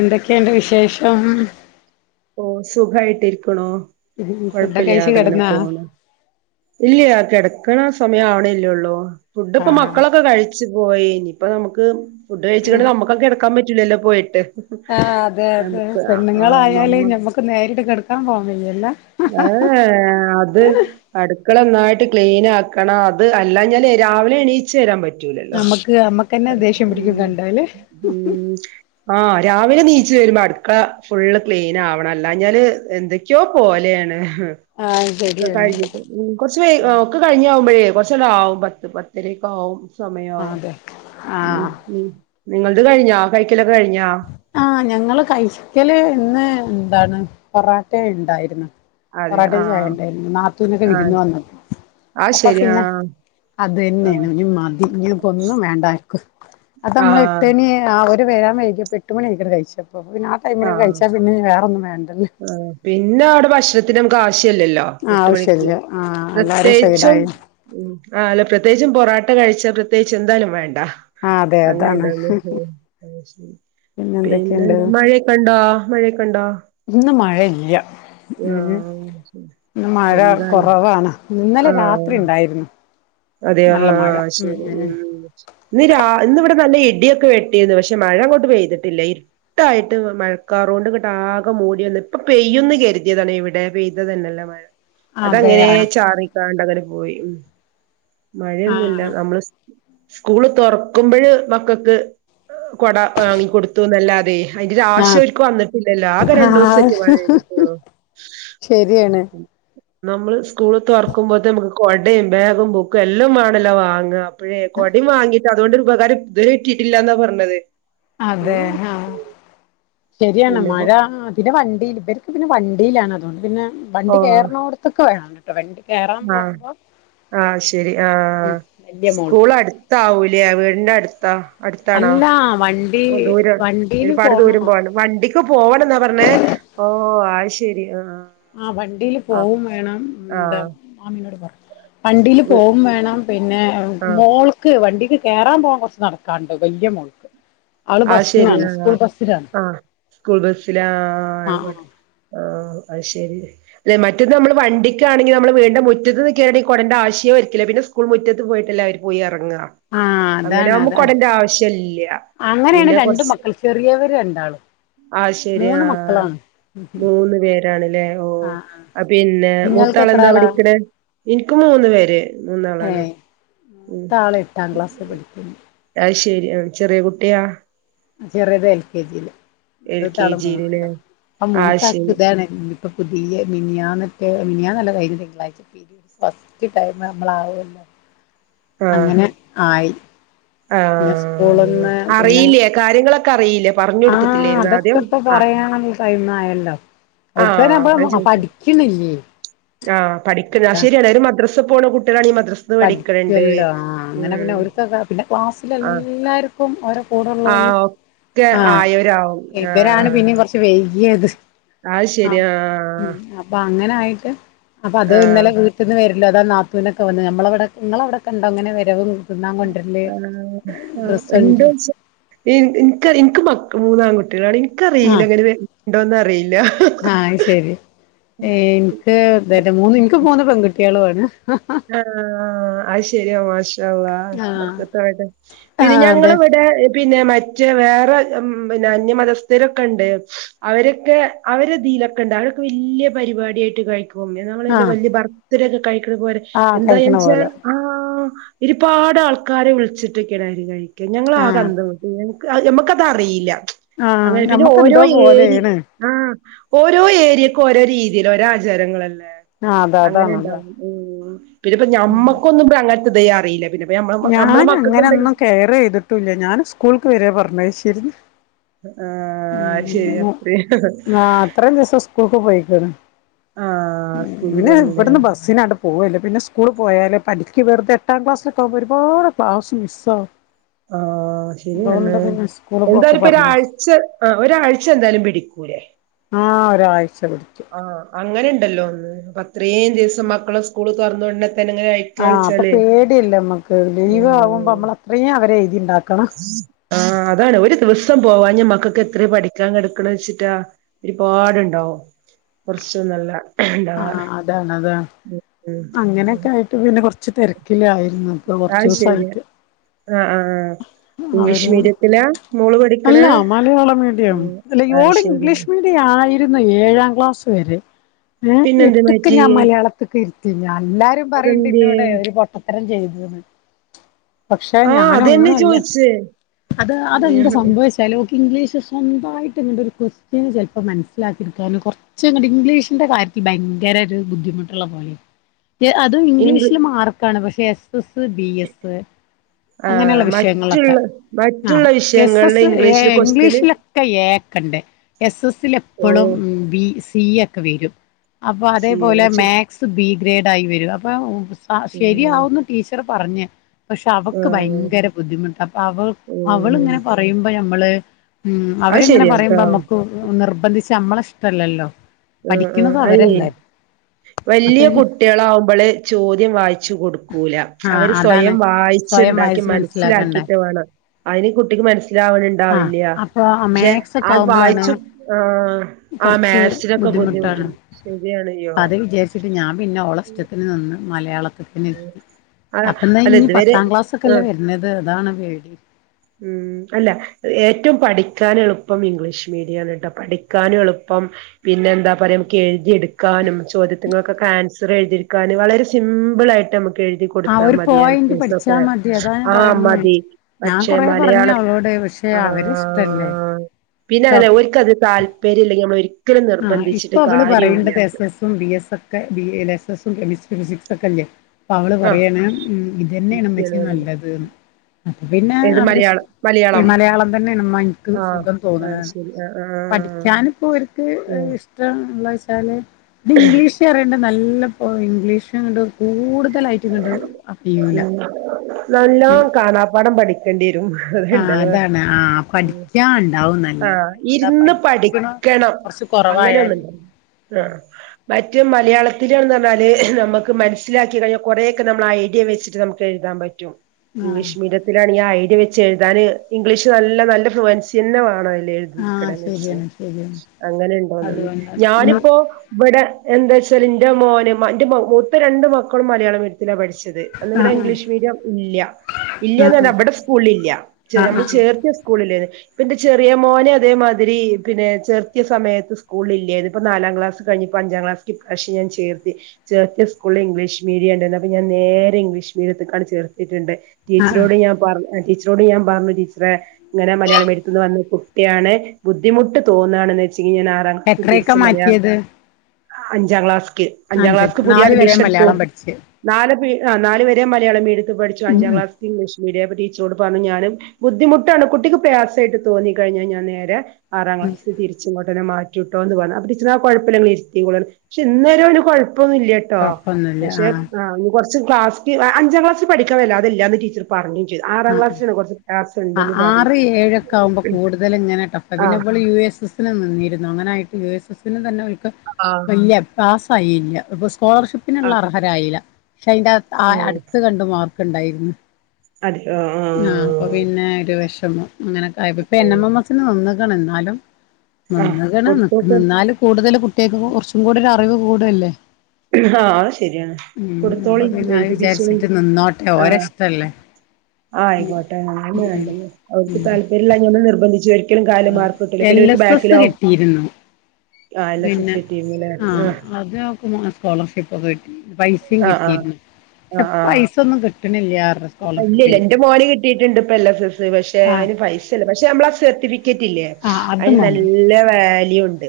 എന്തൊക്കെണ്ട് വിശേ ശേഷം അഹ് ആഹ് ഓ സുഖായിട്ടിരിക്ക്ണോ ഫുഡൊക്കെ കഴിച്ച് കൊഴപ്പില്ലാതങ്ങനെ കിടന്നാ പോണ് ഇല്ല്യ കിട ക്കണ ആ സമയം ആവണല്ലേള്ളൂ ഫുഡ്ഡ് ഇപ്പ ആഹ് മക്കളൊക്കെ കഴിച്ചു പോയി ഇനിയിപ്പ നമുക്ക് ഫുഡ്കഴിച്ചട്ട് നമ്മുക്കു കെടക്കാ ഇല്ലല്ലൊ പോയിട്ട് ആഹ്അതെ അതെ നമുക്ക് ആ പെണ്ണുങ്ങളായാലേ നമ്മ നമ്മക്ക് നേ ഇട്ടിട്ട് കെടക്കാൻ പോവാൻ വെയല്ലൊ ഏ അത് അടു ക്കള നന്നായിട്ട് ക്ലീൻആക്കണം അത് അല്ലാഞ്ഞാല് രാവിലെ എണീച്ചു വരാൻ പറ്റ് റ്റൂലല്ലൊ നമ്മക്ക് നമ്മക്കന്നെ അട്പ്പ് ദേഷ്യം [unintelligible] പിടിക്കും ഉം കണ്ടാല് ഉം ആഹ് രാവിലെ നീച്ചു വരുമ്പോ അടുക്കള ഫുള്ള് ക്ലീൻ ആവണം അല്ലഞ്ഞാല് എന്തൊക്കെയോ പോലേണ് ഉം ആഹ് ഒക്കെ ശരിയാണ് കഴിഞ്ഞിട്ട് ഉം കൊറ്ച്ച് വൈ [unintelligible] മ്പഴേ കൊർച്ചതാവും പത്ത് പത്തരക്കാവും ചൊമയോ ആഹ് അതെ ഉം ആഹ് ഉം നിങ്ങള്ത് കഴിഞ്ഞോ കഴിക്കലൊ ആ ഞങ്ങള് കഴിക്കല് ഇന്ന് എന്താണ് പൊറാട്ടെ ഇണ്ടായിരുന്നു അതെ പൊറാട്ടിം ആഹ് ചായണ്ടായിനി നാത്തൂനൊക്കെ ആഹ് വിരുന്ന് അത് വന്നപ്പൊ ശരി പിന്നെ ആഹ് അതന്നേണ് ഇനി മതി ഇനി ഇപ്പോ ഒന്നും വേണ്ട ആർക്കും അത് ആഹ് അമ്മള് ആഹ് എട്ടണി ആവു വര് വരാൻ വയ്കും പെട്ടുമണി ആയ്ക്ണ് കഴിച്ച അപ്പൊ പിന്നെ ആ ടൈമില് ആഹ് കഴിച്ചാ പിന്നെ വേറൊന്നും വേണ്ടല്ലേ ത്തിനും കാ ശ്യല്ലല്ലോ എട്ട് മണിക്ക് ആ എല്ലാരും പ്രത്യേകിച്ചും സൈഡായി ആല്ല പ്രത്യേകിച് പെറാട്ട കഴിച്ചാ പ്രത്യേകിച്ച് എന്തായാലും വേ ട ആ അതെ അതാണ് അങ്ങനെണ്ടാര്ന്നു പിന്നെ മഴ കണ്ടോ മഴയകണ്ടോ ഇന്ന് മഴയില്ല ഇന്ന് മഴ എന്താലേ കൊറവാണ് ഇന്നലെ രാത്രിണ്ടായിരുന്നു അതെ ആ ശരി ഉം ഇന്ന് രാ ഇന്ന് ഇവിടെ നല്ല ഇടിയൊക്കെ വെട്ടിന്ന് പക്ഷെ മഴ അങ്ങോട്ട് പെയ്തിട്ടില്ല ഇരുട്ടായിട്ട് മഴക്കാറോണ്ട് ഇങ്ങട്ട് ആകെ മൂടി വന്ന് ഇപ്പൊ പെയ്യുന്ന് കരുതിയതാണ് ഇവിടെ പെയ്തത് തന്നല്ല മഴ അതങ്ങനേ അതെയാ ചാറി താണ്ടവരെ പോയി ഉം ആ മഴയൊന്നുല്ല അമ്മള് സ് സ്കൂള് തൊർക്കുമ്പഴ് മക്കക്ക് കൊട വാങ്ങി കൊടുത്തുന്നല്ലാ തെയ് അയ്ന്റൊരു ആ ആശ്യോർക്ക് വന്നിട്ടില്ലല്ലോ ആകെ ആ രണ്ടുസറ്റെ മഴ പെയ്തിട്ടുള്ളൂ ശരിയാണ് നമ്മള് സ്കൂളതൊർക്കുമ്പോത്ത് നമക്ക് കൊടിം ബാഗിം ബു എല്ലാം മാണല്ലോ വാങ്ങ ഇപ്പഴേ കൊടിം വാങ്ങീട്ട് അതുകൊണ്ട് ഉപകാരം ഇതുവരെട്ടിട്ടില്ലാന്നാ പറഞ്ഞത് അതെ ആ ശരിയാണ് പിന്നെപ്പോ മഴ പിന്നെ വ ടി ഇവർക്ക് പിന്നെ വണ്ടീലാണ് അതുകൊണ്ട് പിന്നെ ഓ വണ്ടി കേർണോട്ത്ത്ക്ക് വരണം ആഹ് ആഹ് ശരി. ആ ഉം ആ വല്യ മോൾക്ക് സ്കൂളടുത്താവു ല്യാ വീടിന്റെ അടുത്താ അടുത്താണോ അല്ല വണ്ടി ഓ ദൂരം ഒരുപാട് ദൂരം പോണം. വണ്ടിക്ക് പോണംന്നാ പറഞ്ഞേ ഓഹ് അയ് ശരി ആ ആ വണ്ടീല് പോവും വേണം. ന്താ ആഹ് ആമിനോട് പറ വണ്ടീല് പോവും വേണം. പിന്നെ ഏ ആഹ് മോൾക്ക് വണ്ടീക്ക് കേറാൻ പോവ കൊറച്ച് നടക്കാണ്ട് വല്യ മോൾക്ക് അവള് അത് ശരി ബസ്സിനാണ്. സ്കൂൾ ആഹ് ബസ്സിലാണ്. ആഹ് സ്കൂൾ ബസ്സി ലാ അയ്കോട്ടെ ആഹ് അത്ശരി. ലേ മറ്റത് നമ്മള് വണ്ടിക്കാണെങ്കി നമ്മള് വീടിന്റെ മുറ്റതന്ന് കേറി കൊടന്റെ ആവശ്യോരികില്ല. പിന്നെ സ്കൂൾ മുറ്റത്ത് പോയിട്ടല്ലേ അവര് പോയി എ റങ്ങാ ആ അതാണ് അങ്ങനാവുമ്പൊ അതാണ് കൊടന്റെ ആവശ്യല്ലാ അങ്ങനെയാണ് പിന്നെ രണ്ട് കൊറച്ച് മക്കൾ ചെറിയവര് രണ്ടാളും അത്ശരി മൂന്ന് ആഹ് മക്കളാണ് മൂന്ന് പേരാണ്ലേ. ഓഹ് ആ ആ അ പിന്നെ നിങ്ങൾക്ക് എത്ര മൂത്താളെന്താ പഠിക്ക്ണ് ഇൻക്ക് മൂന്ന് പേര് മൂന്നാളാണ് ഏയ് ഉം മൂതാള് എട്ടാം ക്ലാസി പഠിക്കുന്നു അത് ശരി ആഹ് ചെറിയ കുട്ടി ട്ടിയാ ചെറിത് എൽ. കെ ജീല് എൽ കെ നടൂതാള് ജിയില് മൂന്നില ആ ആഹ് മൂത്താക്ക് ശരി ഇതാണ് ഇപ്പൊ പുതിയ മിനിയാന്നറ്റെ മിനിയാന്നല്ല കഴിഞ്ഞ തിങ്കളാഴ്ച പിരിയേട്സ് ഫസ്റ്റ് ടൈം മ്മളാവോ ആഹ് അങ്ങനെ ആയി ന്നെ സ്കൂള്ന്നാ പിന്നെ ക്കറിയില്ലെ ആഹ് അതൊക്കെ ഇപ്പൊ പറയണം ടൈമായാല് ലാ ആഹ് അതാൻചോയ്ചെ ആഹ് പഠിക്ക്ന്നെ അത് ശരിയാണ് ഒരു മദ്രസ ചെപോണ കുട്ട്യാളാണീ മദ് പഠിക്കല്ലോ ആഹ് അങ്ങനെ പിന്നെ ഓർക് പിന്നെ ആഹ് ക്ലാസ്സിലെല്ലാർക്കും ഓരോ കൂടെള്ളോല് ആഹ് ഒക്കെ ആഹ് ആയവരാവും ഇബരാണ് ആഹ് പിന്നെ കൊറച്ച് വയ് യേത് അത് ശരി ആഹ് ഉം അപ്പൊ അങ്ങനായിട്ട് അപ്പൊ അത് ആഹ് ഇന്നലെ വീട്ട്ന്ന് വരും ഇല്ലത നാത്തൂന്റക്ക് വന്ന് നമ്മ നമ്മളിവ്ടെ ഇങ്ങളവ്ടെക്കണ്ടോ ഇങ്ങനെ വരവും തിന്നാൻ കൊണ്ടരല് ആ ഡ്രസ്സ് എന്തോ കൊണ്ടര സ് ഇ ഇൻക്ക് ടീ ഇൻക്ക് മക്ക മൂന്നാൻകുട്ടികളാടി ക്ക അറിയില്ല ആഹ് അങ്ങന വര് ന്താന്ന് അറിയില്ല ആഹ് അയ്ശരി ഏ എനിക്ക് അതേല്ലെ മൂന്ന് ഇൻക്ക് മൂന്ന് പെൺകുട്ട്യാളും ആണ് ആ അത്ശരിയാ മാഷാഅള്ള ആഹ് ബർക്കത്താവട്ടെ പിന്നെ ആഹ് ഞങ്ങളെ അതെ ഇവിടെ പിന്നെ മറ്റേ വേറെ ഉം പിന്നെ അന്യമതസ്ഥരൊക്കെ ഉണ്ട് അവരൊക്കെ അവരെതിലൊക്കെ ഉണ്ട് അവരൊക്കെ വലിയ പരിപാടിയായിട്ട് കഴിക്കും ഉം [unintelligible] ആഹ് വല്ല്യ പർ രൊക്കെ കഴിക്കണ പോൽ ആഹ് എന്താ കഴിക്കണ ആയിച്ചാ പോലെ ആ ഒരുപാട് ആൾക്കാരെ വിളിച്ചിട്ടൊക്കെ അവര് കഴിക് ക്കാ ഞങ്ങളാകെ ആഹ് അന്തംവിട്ട് ആ ഇമ്മക്കത് അറിയില്ല ആഹ് അങ്ങനെ പിന്നെ ഞമ്മക്ക് ഓരോ എന്തോ ഏരി പോലെയാണ് ആ ഓരോ ഏരിയക്കും ഓരോ രീതിയിൽ ഓരോ ആചാരങ്ങളല്ലേ ആഹ് അതാ അതാണ് അതാ അങ്ങനെണ്ടാവും ഉം പിന്നെപ്പം ഞമ്മക്കൊന്നും ഇബ്ടെ അങ്ങൻ തെയ്യാൻ അറിയില്ല പിന്നെപ്പ് ഞാൻ അങ്ങനൊന്നും കെയർ ചെയ്തിട്ടൂല്ല ഞാൻ സ്കൂൾക്ക് വെര്വാ പറഞ്ഞു [unintelligible] ഉം ആഹ് അത് ശരിയാ അങ്ങനെ ആ ഇത്രയും ദിവസം സ്കൂൾക്ക് പോയി പറ ആഹ് സ്കൂളിൽ പിന്നെ പോയിനില്ലേ ഇവിടന്ന് ബസ്സിനാണ്ട് പോവല്ല പിന്നെ സ്കൂള് പോയാല പഠിക്ക് വെറുതെ എട്ടാം ക്ലാസ്സിലൊക്കെ ആകുമ്പോ ഒരുപാട് ക്ലാസ് മിസ്സാവും ആഹ് ശരിയാണ് അതുകൊണ്ട് പിന്നെ സ്കൂള് പോക്ക് എന്താലുംപ്പൊ പറഞ്ഞയച്ചു ഒരാഴ്ച ആ ഒരാഴ്ച എന്തായാലും പിടിക്കൂലേ ആ ഒരാഴ്ച പിട് ആഹ് അങ്ങനെ ഉണ്ടല്ലോ ഒന്ന് അപ്പൊ അത്രയും ദിവസം മക്കളെ സ്കൂള് തൊറന്നൊടനെ ആഹ് അപ്പൊ പേടിയല്ലേ മ്മക്ക് ലീവ് ഉം ആവുമ്പോ നമ്മൾ അത്രയും അവരെയെ [unintelligible] ആഹ് അതാണ് ഒരു ദിവസം പോവാഞ്ഞാ മക്കക്കെത്രയാ പഠിക്കാൻ കിടുക്കണ വെച്ചിട്ടാ ഒരുപാടുണ്ടാവും കൊറച്ചൊന്നുവല്ല ആ അതാണ് അതാ ഉം അങ്ങനെക്കെ ആയിട്ട് പിന്നെ കൊറച്ച് കൊറച്ച് തെരക്കിലായിരുന്നു ഇപ്പോ കൊറച്ച് അത് ശെരിയാ ദെവെസായിട്ട് ആഹ് ആഹ് ഉം ഇംഗ്ലീഷ് അവര് മീഡിയത്തിലാ മോള് പഠിക്കണേ അല്ല മലയാളം മീഡിയം ഉം തല്ല അത് ഓള് ശെരി ഇംഗ്ലീഷ് മീഡിയം ആയി ര്ന്ന് ഏഴാം ക്ലാസ് വെരെ യെ പിന്നെന്തേ എട്ട്ക്ക് മാറ്റി ഞാൻ മലയാളത്ത്ക്ക് ഇര് എല്ലാരും പറയിണ്ട് അതെന്തേ എന്നോടെ ഒര് പൊട്ട തരം ചെയ്ത്ക്ക്ന്ന് പക്ഷെ ആഹ് ഞാൻ ഒന്നു അതന്നെ അല്ലാ ചോയിച്ചേ അത് അതെന്താ സംഭവിച്ചാലും ഇംഗ്ലീഷ് സ്വന്തായിട്ട് ഇങ്ങണ്ട് ഒര് കോസ്റ്റ്യൻ ചൊലപ്പോ മനസ്സിലാക്കി ട്ക്കാന് കൊറച്ച് ഇങ്ങട്ട് ഇംഗ്ലീഷിന്റെ കാര്യത്തി ഭയങ്കര ഒര് ബുദ്ധിമുട്ട്ള്ള പോലെ [unintelligible] അതും ഇംഗ് ഇംഗ്ലീഷില് മാർക്കാണ് പഷ് yes S S, B S ആഹ് അങ്ങനെയെള്ള വിഷയങ്ങൾലൊക്കെ മറ്റുള്ള ആ മറ്റുള്ള എസ് വിഷയങ്ങളില് എസ് എ ഇംഗ്ലീഷില് ക്വസ്റ്റ്യന് ഇംഗ്ലീഷിലൊക്കെ എ യെക്കണ്ട്. എസ് എസ് സ് ല് എപ്പളും ഓഹ് ബി, സി സീയെക്കെ വെരും അപ്പൊ അതേപോലെ സീനച്ചു മാക്സ് ബീ ഗ്രേഡ് ആയി വെരും അപ്പം [unintelligible] സ ഉം ശെരിയാവുന്ന് ടീച്ചർ പറഞ്ഞ് പശേ അവ ആഹ് ഭയങ്കര ബുദ്ധിമുട്ടാ അപ്പം അവക ഉം അവളിങ്ങനെ പറയുമ്പോ നമ്മള് ഉം അത് അവരിങ്ങനെ ശെരിയാട്ടോ പറയുമ്പോ നമ്മക്ക് നിർ സംബന്ധിച്ച് നമ്മളാ ഇഷ്ടലാല്ലോ ആ ആ അപ്പൊ വല്യായ ഈ കുട്ടികളാമ്പള് ചോദ്യം വായിച്ച് കൊടുക്കൂല ആ അവര് അതാണ് സ്വയം വായി സ്വയം ച്ചിണ്ടാക്കി വായിച്ച് മനസ്സിലാക്കണ്ടേ മനസ്സിലാക്കിയിട്ട് വേണം അയിന് കുട്ടിക്ക് മനസി ആ മനസ്സിലാവ്ണ്ണ്ടാവില്ല അപ്പൊ പക്ഷേ മാത്സ് അത് ഒക്കെ അത് വായിച്ച് ആവുമ്പോളാണ് ആ ആ മാക്സ് ട്ടാണ് അത് വിചാരിച്ചിട്ട് ഞാൻ പിന്നെ ഓളെ ഇഷ്ടത്തിന് നിന്ന് മലയാളം ത്ത്ന് അതാ അപ്പന്നാ അല്ല ഇഞ്ഞ് ഇതുവരെ പത്താം ക്ലാസ് ഒക്കെല്ലേ ആ വര്നത് അതാണ് പേടി ഉം അല്ല ഏറ്റവും പഠിക്കാന എളുപ്പം ഇംഗ്ലീഷ് മീഡിയം കേട്ടോ പഠിക്കാൻ എളുപ്പം പിന്നെ എന്താ പറയാ നമുക്ക് എഴുതിയ എടു ക്കാനും ചോദി റ്റങ്ങൾക്കൊക്കെ ആൻസർ എഴുതിരിക്കാന് വളരെ സിമ്പിളായിട്ട് അമ ക്ക് എഴ്‌തി ആ കൊട്ത്താ ഒരു മതി പോയിന്റ് പഠിച്ചാ ആൻസേഴ്സൊക്കെ, മതി അതാ ഞാൻ ആ പറയുന്നേ മതി. ഞാൻ കൊറേ മലയാള പറഞ്ഞവളോട് പക്ഷെ ആഹ് അവരെഷ്ടല്ലേ പിന്നെ അങ്ങനെ ഒരേകാത്ത താല്പര്യല്ലെങ്കി നമ്മളൊ ഓ ആ ഇപ്പൊ അവള് പറയേണ്ടത് എസ് എസും ബി എസ് ഒക്കെ ബി അല്ല എസ് എസ് കെമിസ്ട്രി ഫിസിക്സൊക്കെല്ലെ പ്പൊ അവള് ആഹ് പറയാണ് ഇതന്നേണിമ്മച്ചിയെ നല്ലതന് അത് പിന്നെ ഏത് മലയാളം അവരെഷ് മലയാളം തന്നെയണമ്മൻക്ക് ആഹ് സുഖം അത് തോന്നണെന്ന് ശരി ആഹ് ആഹ് ആഹ് പഠിക്കാനിപ്പോ ഒരു ഉം [unintelligible] ഇഷ്ടം എന്താ വെച്ചല്ലേ ഇത് ഇംഗ്ലീഷേ അറിയണ്ട നല്ല ല്ലപ്പോ ഇംഗ്ലീഷ്ങ്ങ്ട് കൂടുതലായിട്ടും ങ്ങണ്ട് അഇയൂല ഉം നല്ലോം കാണാം പാടം പഠി കണ്ടി വരും അതെ ആഹ് ഇണ്ടാവാ അതാണ് ആഹ് പഠിക്കാൻ ഉണ്ടാവും ആ നല്ല അതാ ഇര്ന്ന് പഠിക്കണ പഠിക്കണം കൊറച്ച് കൊറവായാല് അങ്ങനെന്ന്ണ്ട് ആ മറ്റ മലയാള [unintelligible] റഞ്ഞാല് നമക്ക് [unintelligible] സിലാക്കഴിഞ്ഞ കുറേൊക്കെ നമ്മളെ ഐഡിയ വെച്ച് നമക്ക് എഴുതാൻ പറ്റും ആഹ് ആഹ് ഇംഗ്ലീഷ് മീഡിയത്തിലാണ് ഐ ഇ വെച്ച് എഴുതാന് ഇംഗ്ലീഷ് നല്ല നല്ല ഫ്രൂവൻസിയന്നെ വേണ [inaudible] ആഹ് ശരിയാണ് ശരിയാണ് അങ്ങനെണ്ടോന്ന് അതുകൊണ്ട് ഞാനിപ്പോ ഇവിടെ എന്താ വെച്ചാൽ ന്റെ മോന് മ ന്റെമ മൂത്ത രണ്ട് മ ക്കളും മലയാള മിഡിയത്തില്ല പഠ്ച്ച് ത് അന്ന് വടെ ആഹ് ഇംഗ്ലീഷ് മീഡിയം ഇല്ല ആഹ് ആഹ് ഇല്ലന്നർഞ്ഞ വടെ സ്കൂളില്ല ചെ നമ്മള് ആഹ് ചേർത്തിയ സ്കൂള്ല് ഇപ്പന്റെ ചെറിയ മോനെ അതേമാതിരി പിന്നെ ചെർത്തിയ സമയത്ത് സ്കൂളില്ലേന്ന് പ്പൊ നാലാം ക്ലാസ് കഴിഞ്ഞപ്പോ അഞ്ചാം ക്ലാസ് ഇപ്രാവശ്യം ഞാൻ ചേർത്തി ചേർത്തിയ സ്കൂളിൽ ഇംഗ്ലീഷ് മീഡിയണ്ട്ന്ന് അപ്പോ ഞാ നേരെ ഇംഗ്ലഷ് മീഡിയത്ത്ക്കാണ്ട് ചേർത്തിട്ട്ണ്ട് ആഹ് ആഹ് ടീച്ചറോട് ഞാൻ പർഞ ടിച്ച് റോട് ഞാൻ പറഞ്ഞു ടീച്ചറെ ഇങ്ങനെ മലയാളം മീഡിയത്തിന്നു വന്ന കുട്ടിയാണ് ബുദ്ധിമുട്ട് തോന്നാണെന്ന് ച്ച് ഞാൻ ആറാം ക്ലാസ് എത്രയൊക്കെ തിരിച്ച് മലയാ മാറ്റിയത് അഞ്ചാം ക്ലാസ് ക്ക് അഞ്ചാം അഞ്ച് ക്ലാസ്ക്ക് പുതിയ നാല് വരെ അഡ്മിഷൻ എടുത്തു മലയാളം പഠിച്ച് നാല് പി ആ നാല് വരെ മലയാളം മീഡി പഠിച്ചു അഞ്ചാം ക്ലാസ്സിൽ ഇംഗ്ലീഷ് മീഡിയ പ ടീച്ചറോട് പറഞ്ഞു ഞാനും ബുദ്ധിമുട്ടാണ് കുട്ടിക്ക് പ്രയാസായിട്ട് തോന്നി കഴിഞ്ഞാ ഞാൻ നേരെ ആറാം ക്ലാസ് തിരിച്ചിങ്ങോട്ടന്നെ മാ റ്റിട്ടോന്ന് പറഞ്ഞ് അപ്പം ടീച്ചറ് ആ കുഴപ്പില്ല നിങ്ങള് ഇരുത്തിക്കോളാൻ പക്ഷെഎന്നേരം ഒരു കൊഴ കൊഴപ്പൊന്നും ഇല്ല കേട്ടോ കൊഴപ്പൊന്നുല്ല ആഹ് [unintelligible] ആ കുറച്ച് ക്ലാസ് [unintelligible] അഞ്ചാം ക്ലാസ്സ്‌ പഠിക്കാൻ അതില്ലാന്ന് ടീച്ചറ് പറഞ്ഞ് ആ ആ ആറ് ഏഴൊക്കെ ആവുമ്പോ പറഞ്ഞു കൂടുതല് ഇങ്ങനെ ടഫാ പിന്നെ ആഹ് നമ്മള് യു എസ് എസ് നിന്നിരുന്നു അങ്ങനെയായിട്ട് യു എസ് എസി ന് തന്നെ ആഹ് വെല്യ പ്രാസ് കഴിയില്ല [unintelligible] സ്കോളർഷിപ്പിനുള്ള ആഹ് അർഹരായില്ല പക്ഷെ അതിന്റെ ആ ആഹ് അടുത്ത് രണ്ടു മാർ കൊണ്ടായിരുന്നു അതെ ആഹ് ആഹ് അപ്പൊ പിന്നെ ഒരു വിഷമം അങ്ങനൊക്കെ ആയപ്പോ ഇപ്പൊ എൻ എം ആഹ് എം എസ്സിന് വന്ന് ന്നാണ് എന്നാലും ആഹ് കൊടുത്തോക്ക് [unintelligible] എന്നാലും കൂടുതല് കു കേക്കുമ്പം കുറച്ചും കൂടെ ഒരു അറിവ് കൂടുവല്ലേ ആ അത് ശരിയാണ് അപ്പൊ കൊടുത്തോളി പിന്നെ അത് എഴുതിപ്പിച്ചോളി വിചാരിച്ചിട്ട് നിന്നോട്ടെ ഓരെ ആഹ് ഇഷ്ടല്ലേ ആ ആയിക്കോട്ടെ അതാണ്‌ ഉം വേണ്ടത് അവർക്ക് താല്പര്യമില്ലാഞ്ഞാ നിർബന്ധിച്ച് ഒരിക്കലും കാല് ആഹ് മാർക്ക് കിട്ടില്ല എൽ പിന്നെ എസ് എസ് ബാക്കിലാവും കിട്ടിയിരുന്നു ആഹ് എൽ എസ് എസ് പിന്നെ കിട്ടിയിരുന്നുല്ലേ ആഹ് അത് അവക്ക് മാ സ്കോളർഷിപ്പ് ഒക്കെ പൈസയും ആഹ് ആഹ് കിട്ടിരുന്നു പക്ഷെ ആഹ് ആഹ് പൈസ ഒന്നും കി ഇല്ലില്ല എന്റെ മോന് കിട്ടിയിട്ടുണ്ട് ഇപ്പം എൽ എസ് എസ് പക്ഷെ ആഹ് അതിന് പൈസയില്ല പക്ഷെ നമ്മള് ആ സർട്ടിഫി ക്കറ്റില്ലേ ആഹ് അതും അതിന് മതി നല്ല വാ ലുഉണ്ട്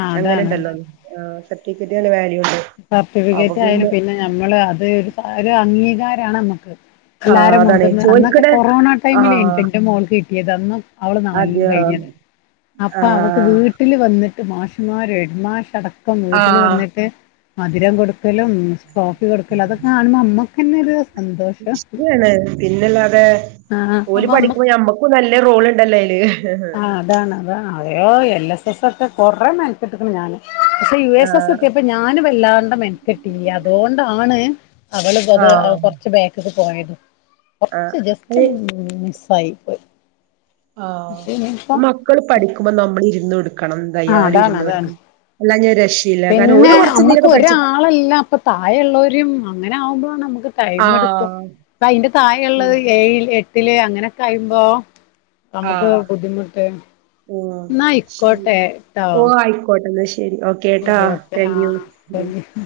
ആഹ് അങ്ങനെ അതാണ് അതാണ് ഉണ്ടല്ലോ ആ സർട്ടിഫിക്കറ്റിന് നല്ല വാല്യു സർട്ടിഫിക്കറ്റ് ആയാൽ പിന്നെ നമ്മള് അത് അംഗീകാര കാരമാണ്നമുക്ക് ആ എല്ലാരും അതാണ് മുൻപിന്ന് അന്നൊക്കെ ചോയ്ക്കട് കൊറോണ ആ ടൈമിലന്റെ മോൾക്ക് കിട്ട ഇതൊന്നും അവള് നാല് അത് കഴിഞ്ഞത് ആ അപ്പൊ അവൾക്ക് വീട്ടിൽ വന്നിട്ട് മാഷുമാര് ഹെഡ് മാഷ് അടക്കം ഇപ്പം ആ വീട്ടില് വന്നിട്ട് മധുരം കൊടു ക്കലും കോഫി കൊടുക്കലും അതൊക്കെ കാണുമ്പോൾ അമ്മ പിന്നെ ഇത് ഇഷ്ടാണ് പിന്നല്ലാതെ ആഹ് ഓല് അപ്പൊ അമ്മക്ക് പഠിക്കുമ്പം ഞമ്മക്കും നല്ല റോള്ണ്ടല്ലയ്ല് ആഹ് അതാണ് അതാണ് അ അതെയോ എല്ലെസ്സെസ്സാെക്കെ കാെറേ മെൻക്കെട്ട്ക്ക്ണ് ഞാന് പക്ഷെ ആ യുഎസ്സെസ്സ് എത്തിയപ്പൊ ഞാന് വല്ലാണ്ട് മെൻകെട്ടില്ല്യ അതോണ്ടാണ് അവളത് അത് ആ കൊർച്ച് ബേക്ക്ക്ക് പോയത് ആ കൊർച്ച് ജസ്റ്റ് ഈ മിസ് ആയിപ്പോയ് ആഹ് മക്കള് പഠിക്കുമ്പം നമ്മള് ഇര്ന്ന് കൊട് ക്കണം ആഹ് ന്തായാലും അതാണ് ഇര്‌ന്നോൽക്ക് അതാണ് അല്ലാഞ്ഞ്യാ പിന്നെ അമ്മക്ക് ഒരാളല്ല അപ്പൊ താഴെള്ളാേരിം മ ങ്ങനെ ആവുമ്പളാണമ്മ ക്ക് ആ ടൈമെട്ക്കും പ്പൊ അയ്ന്റെ ഉം താഴെള്ളത് ഏഴിൽ എ ത്തില് അങ്ങനെക്കെ ആയുമ്പോ ആ നമ്ക്ക് ബുദ്ധിമുട്ട് ഓ ന്നാ ശരി അയ്ക്കോട്ടെ ട്ടോ ഓ ആയിക്കോട്ടെ എന്നാ ശരി ഓക്കേ ട്ടോ ശരി ഓക്കെ ആ താങ്ക് യു താങ്ക് യു